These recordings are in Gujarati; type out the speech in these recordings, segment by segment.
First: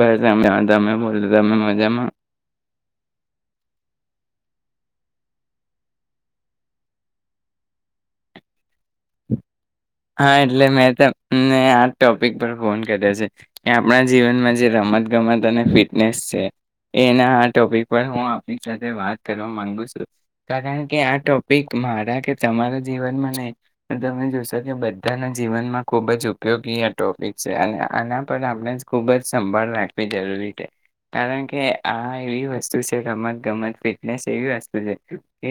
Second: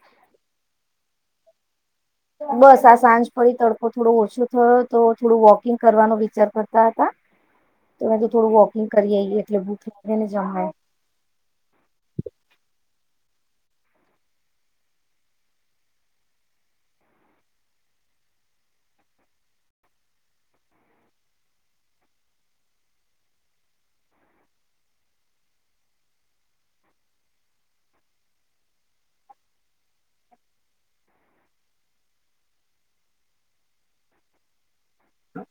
બસ તમે તમે બોલો તમે મજામાં બસ આ સાંજ ફરી તડકો થોડો ઓછો તો થોડું વોકિંગ કરવાનો વિચાર કરતા હતા તો મે તો થોડું વોકિંગ કરીઈ એટલેુક હા એટલે મેં તને આ ટોપિક પર ફોન કર્યો છે કે આપણા જીવનમાં જે રમત ગમત અને ફિટનેસ છે એના આ ટોપિક પર હું આપ સાથે વાત કરવા માંગુ છું કારણ કે આ ટોપિક મારા કે તમારા જીવનમાં નહી તમે બધાના જીવનમાં ખૂબ જ ઉપયોગી આ ટોપિક છે અને આના પર આપણે ખૂબ જ સંભાળ રાખવી જરૂરી છે કારણ કે આ એવી વસ્તુ છે ગમત ગમત ફિટનેસ એવી વસ્તુ છે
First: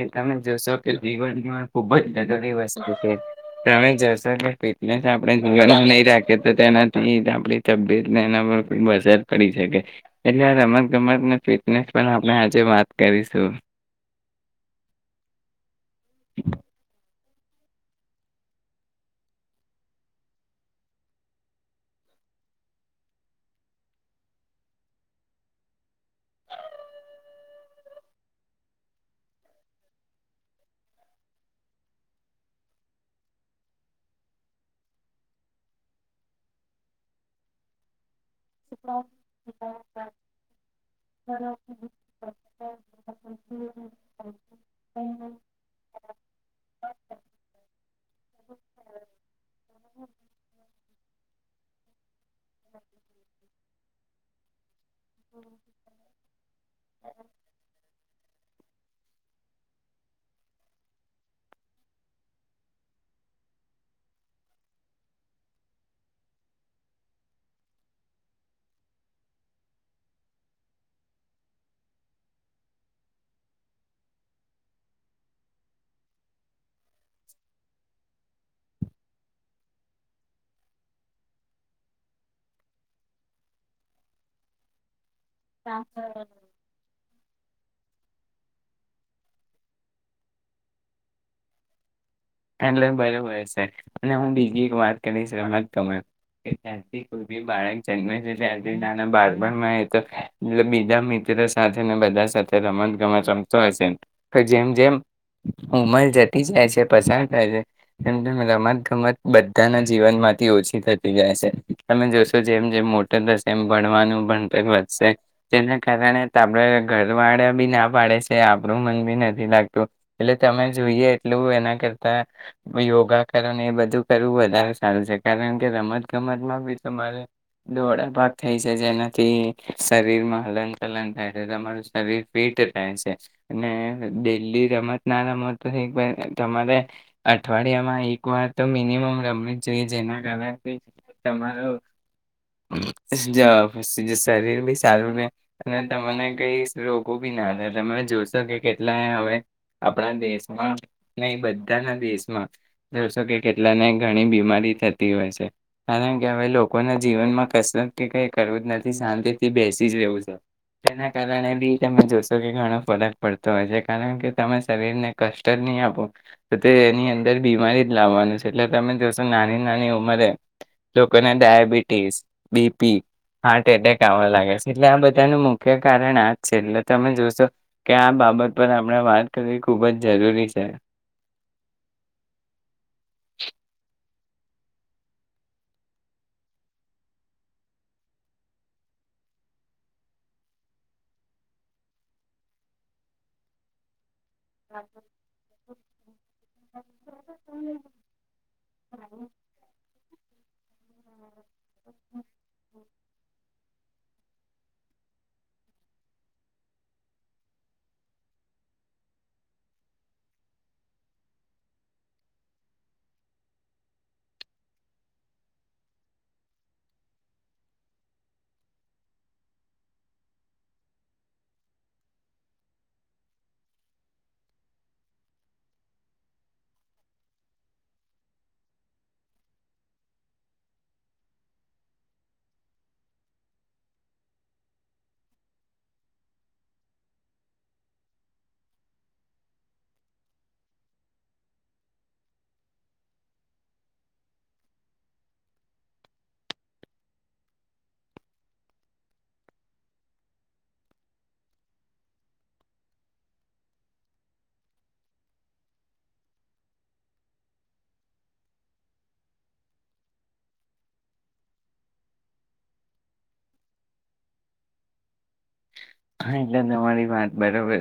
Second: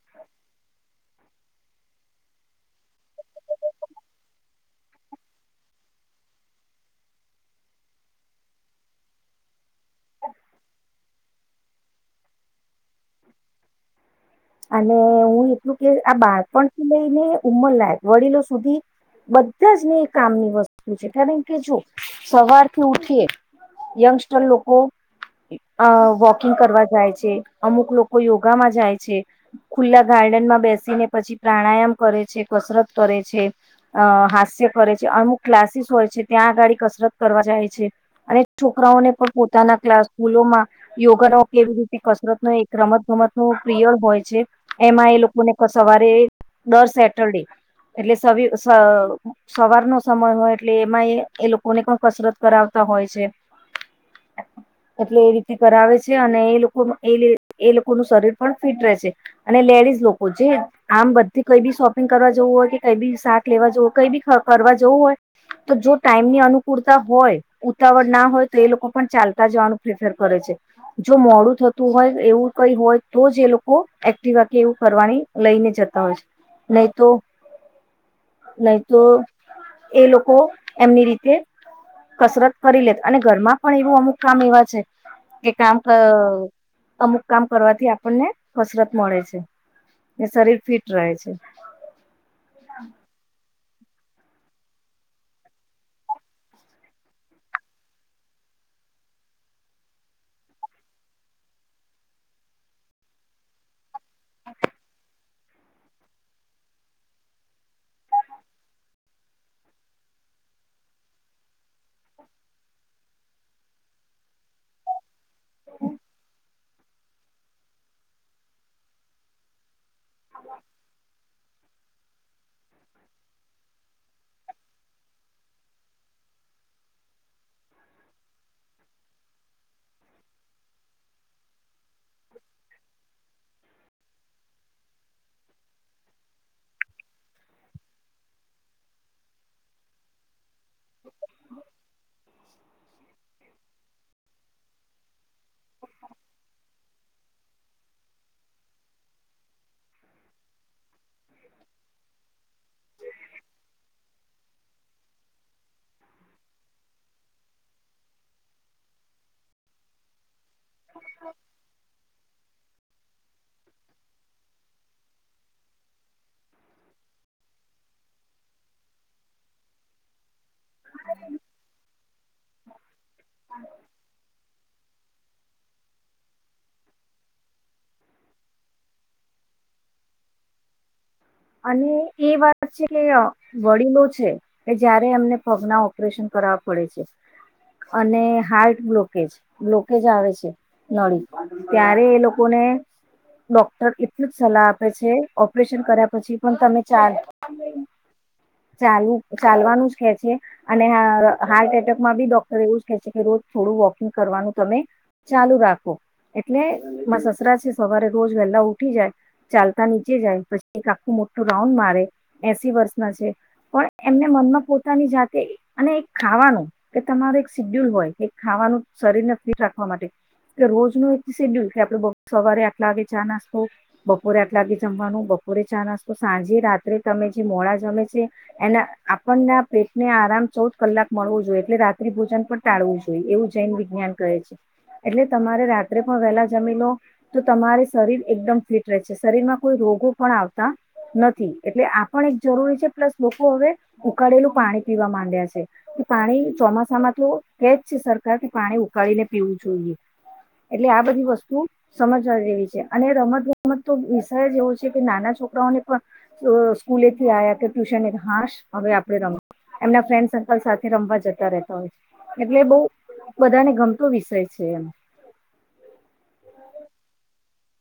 એ તમે જોશો કે જીવનની ખૂબ જ જરી વસ્તુ છે તમે જશો પણ ફટને આપણે નહી રાખે તો તેનાથી આપ તબત પર અસર પડી શકે એટલે આ રમત ગમત ફટને આપણે આજે વાત કરીશું. અને હું એટલું કે આ બાળપણથી લઈને ઉંમરલાાયક વડીલો સુધી બધા જ ને કામની વસ્તુ છે કારણ કે જો સવારથી ઉઠી યંગસ્ટર લોકો અ વોકિંગ કરવા જાય છે અમુક લોકો યોગામાં જાય છે. ખુલ્લા ગાર્ડન માં બેસીને પછી પ્રાણાયામ કરે છે કસરત કરે છે અ હાસ્ય કરે છે અમુક ક્લાસીસ હોય છે ત્યાં આગાડી કસરત કરવા જાય છે. અને છોકરાઓને પણ પોતાના ક્લાસ સ્કૂલોમાં યોગાનો કેવી રીતે કસરત ન એક રમત ગમત નો પ્રિયડ હોય એમાં એ લોકોને સવારે ડર સેટરડે એટલે સ સવાર નો સમય હોય એટલે એમાં એ એ લોકો ને કોણ કસરત કરાવતા હોય છે [inaudible] એટલે એ રીતે કરાવે છે, અને એ લોકો એ, એ, લોકોનું શરીર પણ ફિટ રે છે અને લેડીઝ લોકો જે આમ બધી કઈ બી શોપિંગ કરવા જવું હોય કે કઈ બી શાક લેવા જવું હોય કઈ બી કરવા જવું હોય તો જો ટાઈમ ની અનુકૂળતા હોય ઉતાવળ ના હોય તો એ લોકો પણ ચાલતા જવાનું પ્રેફર કરે છે જો મોડું થતું હોય એવું કઈ હોય તો જ એ લોકો એક્ટિવા વા કી એવું કરવાની લઈને જતા હોય છે નહી તો નહી તો એ લોકો એમની રીતે કસરત કરી લે અને ઘરમાં પણ એવું અમુક કામ એવા છે એ કામ અમુક કામ કરવા થી આપણને કસરત મળે છે ને શરીર ફિટ રહે છે એનલાઈન [unintelligible] હોય છે અને હું બીજી એક વાત કરીશ રમત ગમત કે તારથી કોઈ બી બાળક જન્મે છે તારથી નાના બાળપણમાં તો બીજા મિત્ર સાથેને બધા સાથે રમત ગમત રમતો હશે કે જેમ જેમ ઉમર જતી જાય છે પછડ મ રમત ગમત બધાના જીવન માંથી ઓછી થતી જાય છે, તમે જોશો જેમ જેમ મોટો થશે એમ ભણવાનું ભણતર વધશે તેના કારણે આપણે ઘર વાળા બી ના પાડે છે, આપણું મન બી નથી લાગતું એટલે તમે જોઈએ એટલું એના કરતા યોગા કરે ને એ બધું કરવું વધારે સારું છે, કારણ કે રમત ગમતમાં બી તમારે દોડાપાક થાય છે જેનાથી શરીરમાં હલન ચલન થાય છે તમારું શરીર ફિટ રહે છે અને ડેલી રમત ના રમત તમારે અઠવાડિયામાં એક વાર તો મિનિમમ રમવું જ જોઈએ જેના કારણે તમારું શરીર બી સારું રહે અને તને કઈ રોગો બી ના થાય તમે જોશો કે કેટલાય હવે આપણા દેશમાં ન બ ત્યાંના દેશમાં જોશો કે કેટલાને ઘણી બીમારી થતી હોય છે, કારણ કે હવે લોકોના જીવનમાં કસરત કે કઈ કરવું જ નથી શાંતિ થી બેસી જ રહેવું છે તેના કારણે બી તમે જોશો કે ઘણો ફરક પડતો હોય છે કારણ કે તમે શરીરને કષ્ટ નહી આપો તો તે એની અંદર બીમારી જ લાવવાનું છે એટલે તમે જોશો નાની નાની ઉંમરે લોકોને ડયાબિટીસ, બીપી હાર્ટ એટેક આવા લાગે છે એટલે આ બધાનું મુખ્ય કારણ આ જ છે, એટલે તમે જોશો કે આ બાબત પર આપણે વાત કરવી ખૂબ જ જરૂરી છે અને એ વાત છે કે વડીલો છે, કે જયારે એમને પગના ઓપરેશન કરવા પડે છે, અને હાર્ટ બ્લોકેજ બ્લોકેજ આવે છે, નળી ત્યારે એ લોકોને ડોક્ટર એટલું જ સલાહ આપે છે ઓપરેશન કર્યા પછી પણ તમે ચાલ ચાલવાનું જ કે છે અને હ હાર્ટ એટેકમાંબી ડોક્ટર એવું જ કેહે છે કે રોજ થોડું વોકિંગ કરવાનું તમે ચાલુ રાખો એટલે માંર સસરા છે સવારે રોજ વહેલા ઉઠી જાય ચાલતા નીચે જાય પછી એક આખું મોટું રાઉન્ડ મારે, એસી વર્ષના છે, પણ એમને મનમાં પોતાની જાતે અને એક ખાવાનું કે તમારું એક સેડ્યુલ હોય એક ખાવાનું શરીરને ફિટ રાખવા માટે કે રોજ ન નુ એક સેડ્યુલ કે આપડે સવારે આટલા વાગે ચા નાસ્તો, બપોરે આટલા વાગે જમવાનું, બ ચા-નાસ્તો સાંજે રાત્રે તમે જે મોડા જમે છે એના આપણના પેટને આરામ ચૌદ કલાક મળવો જોઈએ એટલે રાત્રિ ભોજન પણ ટાળવું જોઈએ એવું જૈન વિજ્ઞાન કહે છે એટલે તમારે રાત્રે પણ વહેલા જમી લો તો તમારે શરીર એકદમ ફિટ રહે છે શરીરમાં કોઈ રોગો પણ આવતા નથી એટલે આ પણ એક જરૂરી છે પ્લસ લોકો હવે ઉકાળેલું પાણી પીવા માંડ્યા છે કે પાણી ચોમાસામાં તો કે જ છે સરકાર કે પાણી ઉકાળીને પીવું જોઈએ એટલે આ બધી વસ્તુ સમજવા જેવી છે અને રમત ગમત તો વિષય જ એવો કે નાના છોકરાઓને પણ સ્કૂલેથી આ્યા કે ટ્યુશન હાશ હવે આપણે રમ એમના ફ્રેન્ડ સર્કલ સાથે રમવા જતા રહેતા હોય છે એટલે એ બહુ બધાને ગમતો વિષય છે એમ હા એટલે તમારી વાત બરોબર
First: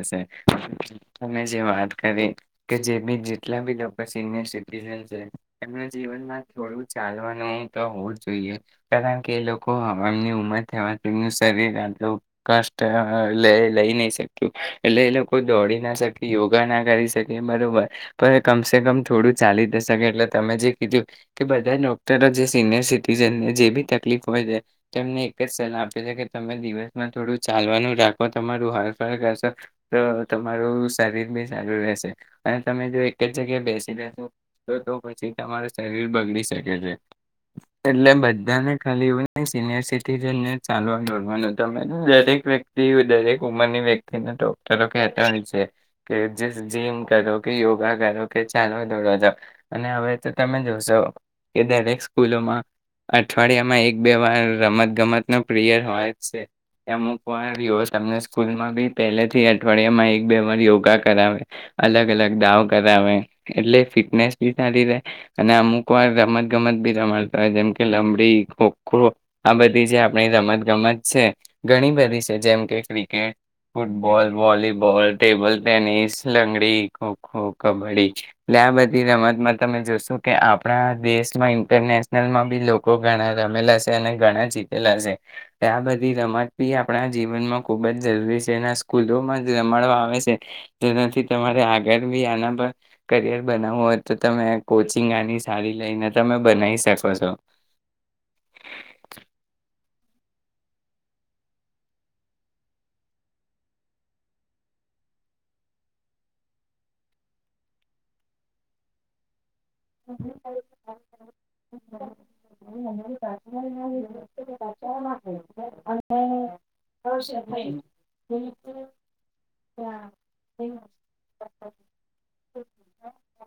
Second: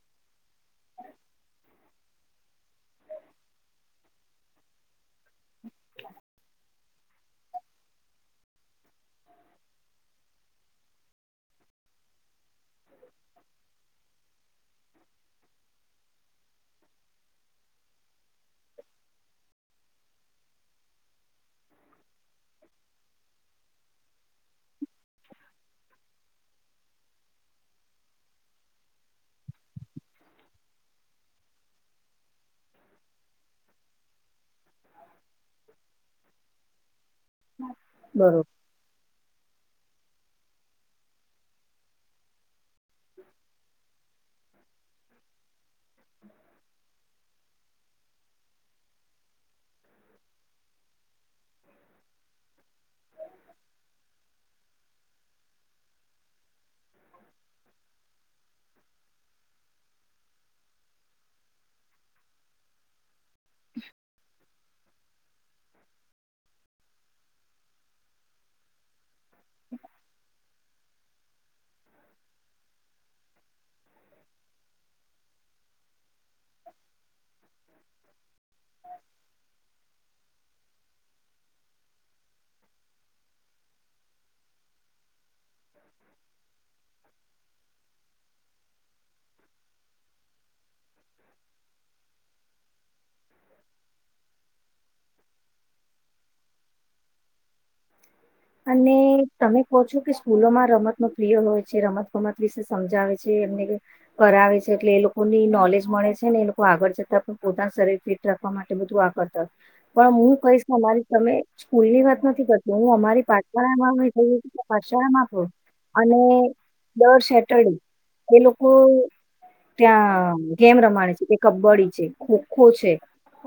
તમે જે વાત કરી કે જે જેટલા બી લોકો સિનયર સીટીઝન છે એમને જીવનમાં થોડું ચાલવાનું તો હોવું જોઈએ કારણ કે એ લોકો હમની ઉમર થવાથીનું શરીર આટલું ક લ લઈ નહી શક્યું એટલે એ લોકો દોડી ના શકે, યોગા ના કરી શકે, બરોબર પણ કમસે કમ થોડું ચાલી જ શકે એટલે તમે જે કીધું કે બધા ડોક્ટરો જે સિનિયર સિટીઝનને જે બી તકલીફ હોય છે તેમને એક જ સલાહ આપી છે કે તમે દિવસમાં થોડું ચાલવાનું રાખો તમારું [unintelligible] કરશો તો તમારું શરીર બી સારું રહેશે અને તમે જો એક જ જગ્યાએ બેસી લેશો તો તો પછી તમારું શરીર બગડી શકે છે એટલે બરોબર બધાને ખાલી સિનિયર સિટીઝન ને ચાલવા જોડવાનું ત એક વ્યતિ [unintelligible] દરેક ઉંમરની વ્યક્તિ તે ડોક્ટરો કહેતા હોય છે કે જીમ કરો કે યોગા કરો કે ચાલો દોડ જાાવ અને હવે તો તમે જોશો કે દરેક સ્કૂલોમાં અઠવાડિયામાં એક બે વાર રમત ગમત ન પ્રિયર હોય છે. અમુક વાર તમને સ્કૂલમાં બી પહેલેથી અઠવાડિયામાં એક બે વાર યોગા કરાવે અલગ અલગ દાવ કરાવે એટલે ફિટનેસ બી સારી રહે અને અમુક વાર રમત ગમત બી રમાતા હોય જેમ કે લંમડી ખોખો આ બધી જે આપણી રમત ગમત છે. ઘણી બધી છે જેમ કે cricket football volleyball table tennis લંગડી ખોખો કબડ્ડી એલે આ બધી રમતમાં તમે જોશો કે આપણા દેશમાં ઇન્ટરનેશનલમાં બી લોકો ઘણા રમેલા છે અને ઘણા જીતેલા છે ત આ બધી રમત બી આપણા જીવનમાં ખૂબ જ જરૂરી છે એના સ્કૂલોમાં જ રમાડવા આવે છે જેનાથી તમારે આગળ બી આના પર કરિયર બનાવવું હોય તો તમે કોચિંગ આની સારી લઈને તમે બનાવી શકો છો. અને તમે કહો છો કે સ્કૂલોમાં રમત ન પ્રિય હોય છે રમત ગમત વિશે સમજાવે છે એમને કરાવે છે એટલે એ લોકોની નોલેજ મળે છે ને એ લોકો આગળ જતા પણ પોતાના શરીર ફિટ રાખવા માટે બધું આ કરતા. પણ હું કહીશ તમારી તમે સ્કૂલ ની વાત નથી કરતો હું અમારી [unintelligible] પછમાંખું અને દર સેટરડે એ લોકો ત્યાં ગેમ રમાણે છે કે કબડ્ડી છે ખોખો છે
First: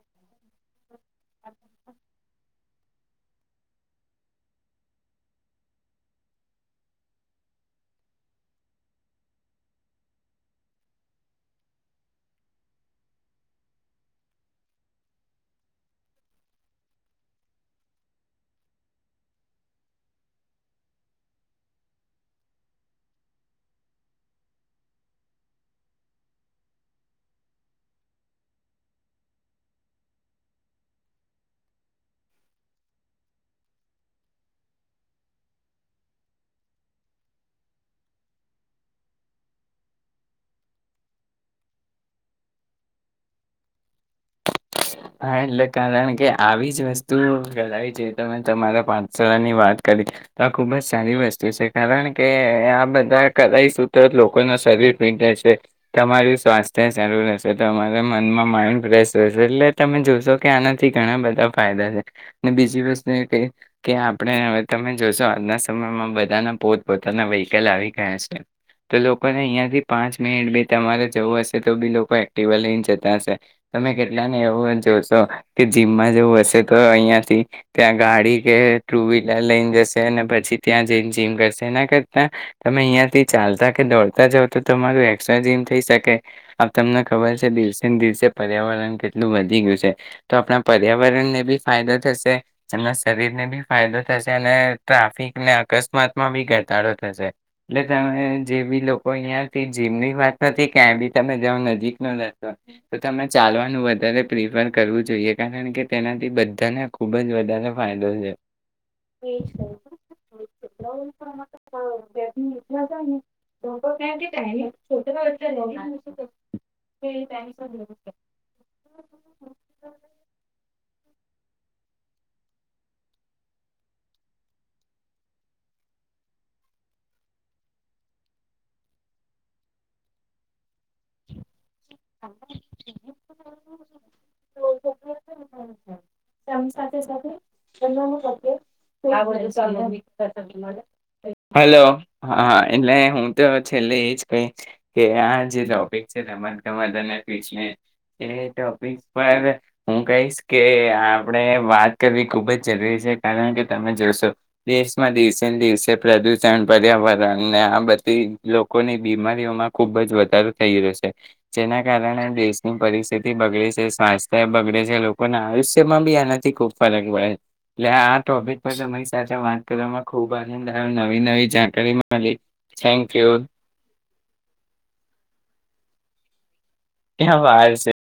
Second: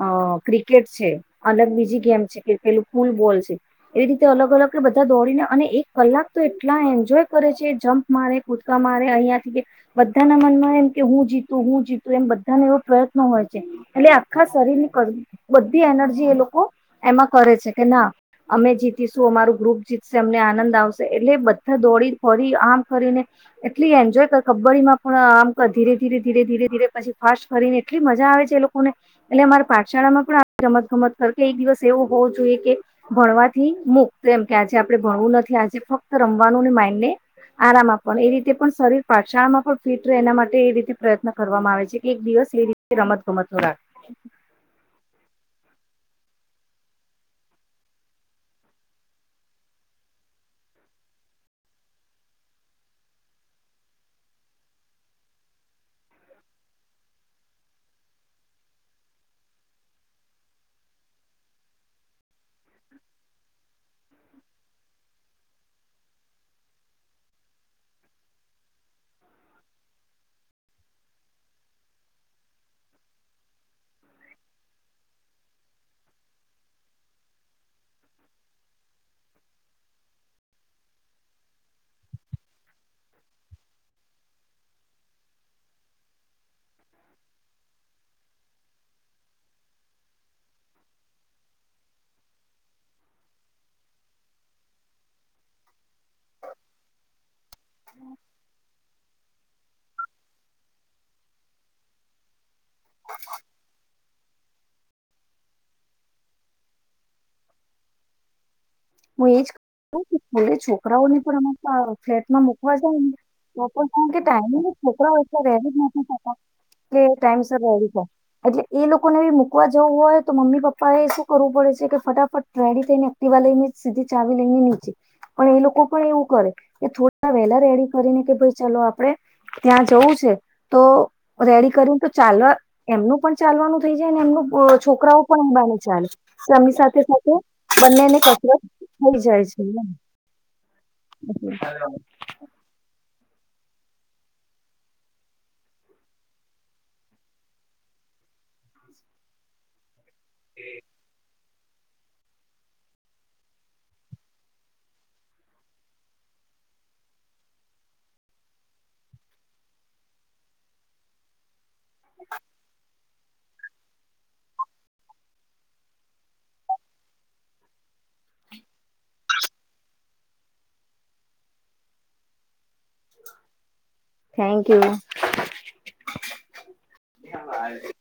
અ ક્રિકેટ છે અલગ બીજી ગેમ છે કે પેલું ફૂલબોલ છે એવી રીતે અલગ અલગ બધા દોડીને અને એક કલાક તો એટલા એન્જોય કરે છે જમ્પ મારે કૂદકા મારે અહિયાં થી કે બધાના મનમાં એમ કે હું જીતું હું જીતું એમ બધાને એવો પ્રયત્ન હોય છે એટલે આખા શરીરની બધી એનર્જી એ લોકો એમાં કરે છે કે ના અમે જીતીશું અમારું ગ્રુપ જીતશે અમને આનંદ આવશે એટલે બધા દોડી ફરી આમ કરીને એટલી એન્જોય કર કબ્ડી માં પણ આમ ધીરે ધીરે ધીરે ધીરે ધીરે પછી ફાસ્ટ કરીને એટલી મજા આવે છે એ લોકોને એટલે અમારા પાઠશાળામાં પણ રમત ગમત કર કે એક દિવસ એવો હોવો જોઈએ કે ભણવાથી મૂક એમ કે આજે આપણે ભણવું નથી આજે ફક્ત રમવાનું માઇન્ડને આરામ આપવાનું એ રીતે પણ શરીર પાઠશાળામાં પણ ફીટ રહે એના માટે એ રીતે પ્રયત્ન કરવામાં આવે છે કે એક દિવસ એ રીતે રમત ગમત રાખ હા એટલે કારણ કે આવી જ વસ્તુ કરાવવી જોઈએ તમે તમારા પાઠશાળા ની વાત કરી તો આ ખુબ જ સારી વસ્તુ છે કારણ કે આ બધા કરી સત્ર લોકો ન શરીર ફિટ રહેશે તમારું સ્વાસ્થ્ય સારું રહેશે તમારા મનમાં માઇન્ડ ફ્રેશ રહેશે. એટલે તમે જોશો કે આનાથી ઘણા બધા ફાયદા છે અનેને બીજી વસ્તુ એ ક કે આપણે હવે તમે જોશો આજના સમયમાં બધાના પોત પોોતાના વ્હીકલ આવી ગયા છે તો લોકોને અહીંયાથી પાંચ મિનિટ બી તમારે જવું હશે તો બી લોકો એક્ટિવ લઈને જતા હશે તમે પેલાને એવું જોશો કે જીમમાં જેવું હશે, તો અહિયાંથી ત્યાં ગાડી કે ટુ-વ્હીલર લઈને જશે, અને પછી ત્યાં જઈને જીમ કરશે. એના કરતા તમે અહિયાંથી ચાલતા કે દોડતા જાવ, તો તમારું એસ્ટ્રા જીમ થઈ શકે. આ તમને ખબર છે, દિવસે ને દિવસે પર્યાવરણ કેટલું વધી ગયું છે, તો આપણા પર્યાવરણને બી ફાયદો થશે, એમના શરીરને બી ફાયદો થશે, અને ટ્રાફિક ને અકસ્માતમાં બી ઘટાડો થશે. એટલે તમે જેવી લો. કોઈ અહિયાંથી જીમની વાત નથી, ક્યાંય બી. તમે જાવ, નજીક ન જતો તો, તમે ચાલવાનું વધ પ્રિફર કરવું જોઈએ કારણ કે, તેનાથી બધાને ખુબ જ વધારે ફાયદો છે. હું એ જ કહું છું, છોકરાઓની પણ ફ્લેટમાં મુકવા જાય ને કે ટાઈમ, છોકરા એટલા રેડી જ નથી થતા કે ટાઈમસર જ, એટલે એ લોકો ને હો મૂકવા જવું હોય, તો મમ્મી-પપ્પા એ શું કરવું પડે? કે ફટાફટ ર્રેડી થઈને એક્ટિવા લઈને સીધી ચાવી લઈને નીચે. પણ એ લોકો પણ એવું કરે કે, થોડા વહેલા રેડી કરીને કે, ભાઈ, ચાલો, આપણે ત્યાં જવું છે, તો રેડી કરું તો, ચાલ એમનું પણ ચાલવાનું થઈ જાય ને, એમના છોકરાઓ પણ [unintelligible] ચાલે સ્વામી સાથે-સાથે બંનેને કસરત થઈ જાય છે હલો હા, હા એટલે હું ત છેલ્લે એજ કહીશ કે આ જે ટોપિક છે, રમત-ગમત અને ફ્ય એ ટોપિક પર હું કઈક કે આપ વાત કરવી ખૂબ જ જરૂરી છે, કારણ કે તમે જોશો દેશમાં દિવસે ને દિવસે પ્રદૂષણ પર્યાવરણ ને આ બધી લોકોની બીમારીઓમાં ખુબ જ વધારો થઈ રહ્યો છે. જેના કારણે દેશની પરિસ્થિતિ તી બગલે છે, સ્વાસ્થ્ય બગડે છે લો- પણ આયુષ્યમાં બી આનાથી ખુબ ફરક પડે એટલે આ ટોપિક પર તમારી સાથે વાત કરવામાં ખૂબ આનંદ આયો નવી-નવી જાણકારી મળી, થેન્ક યુ. Thank you. ક્યાં વાર છે.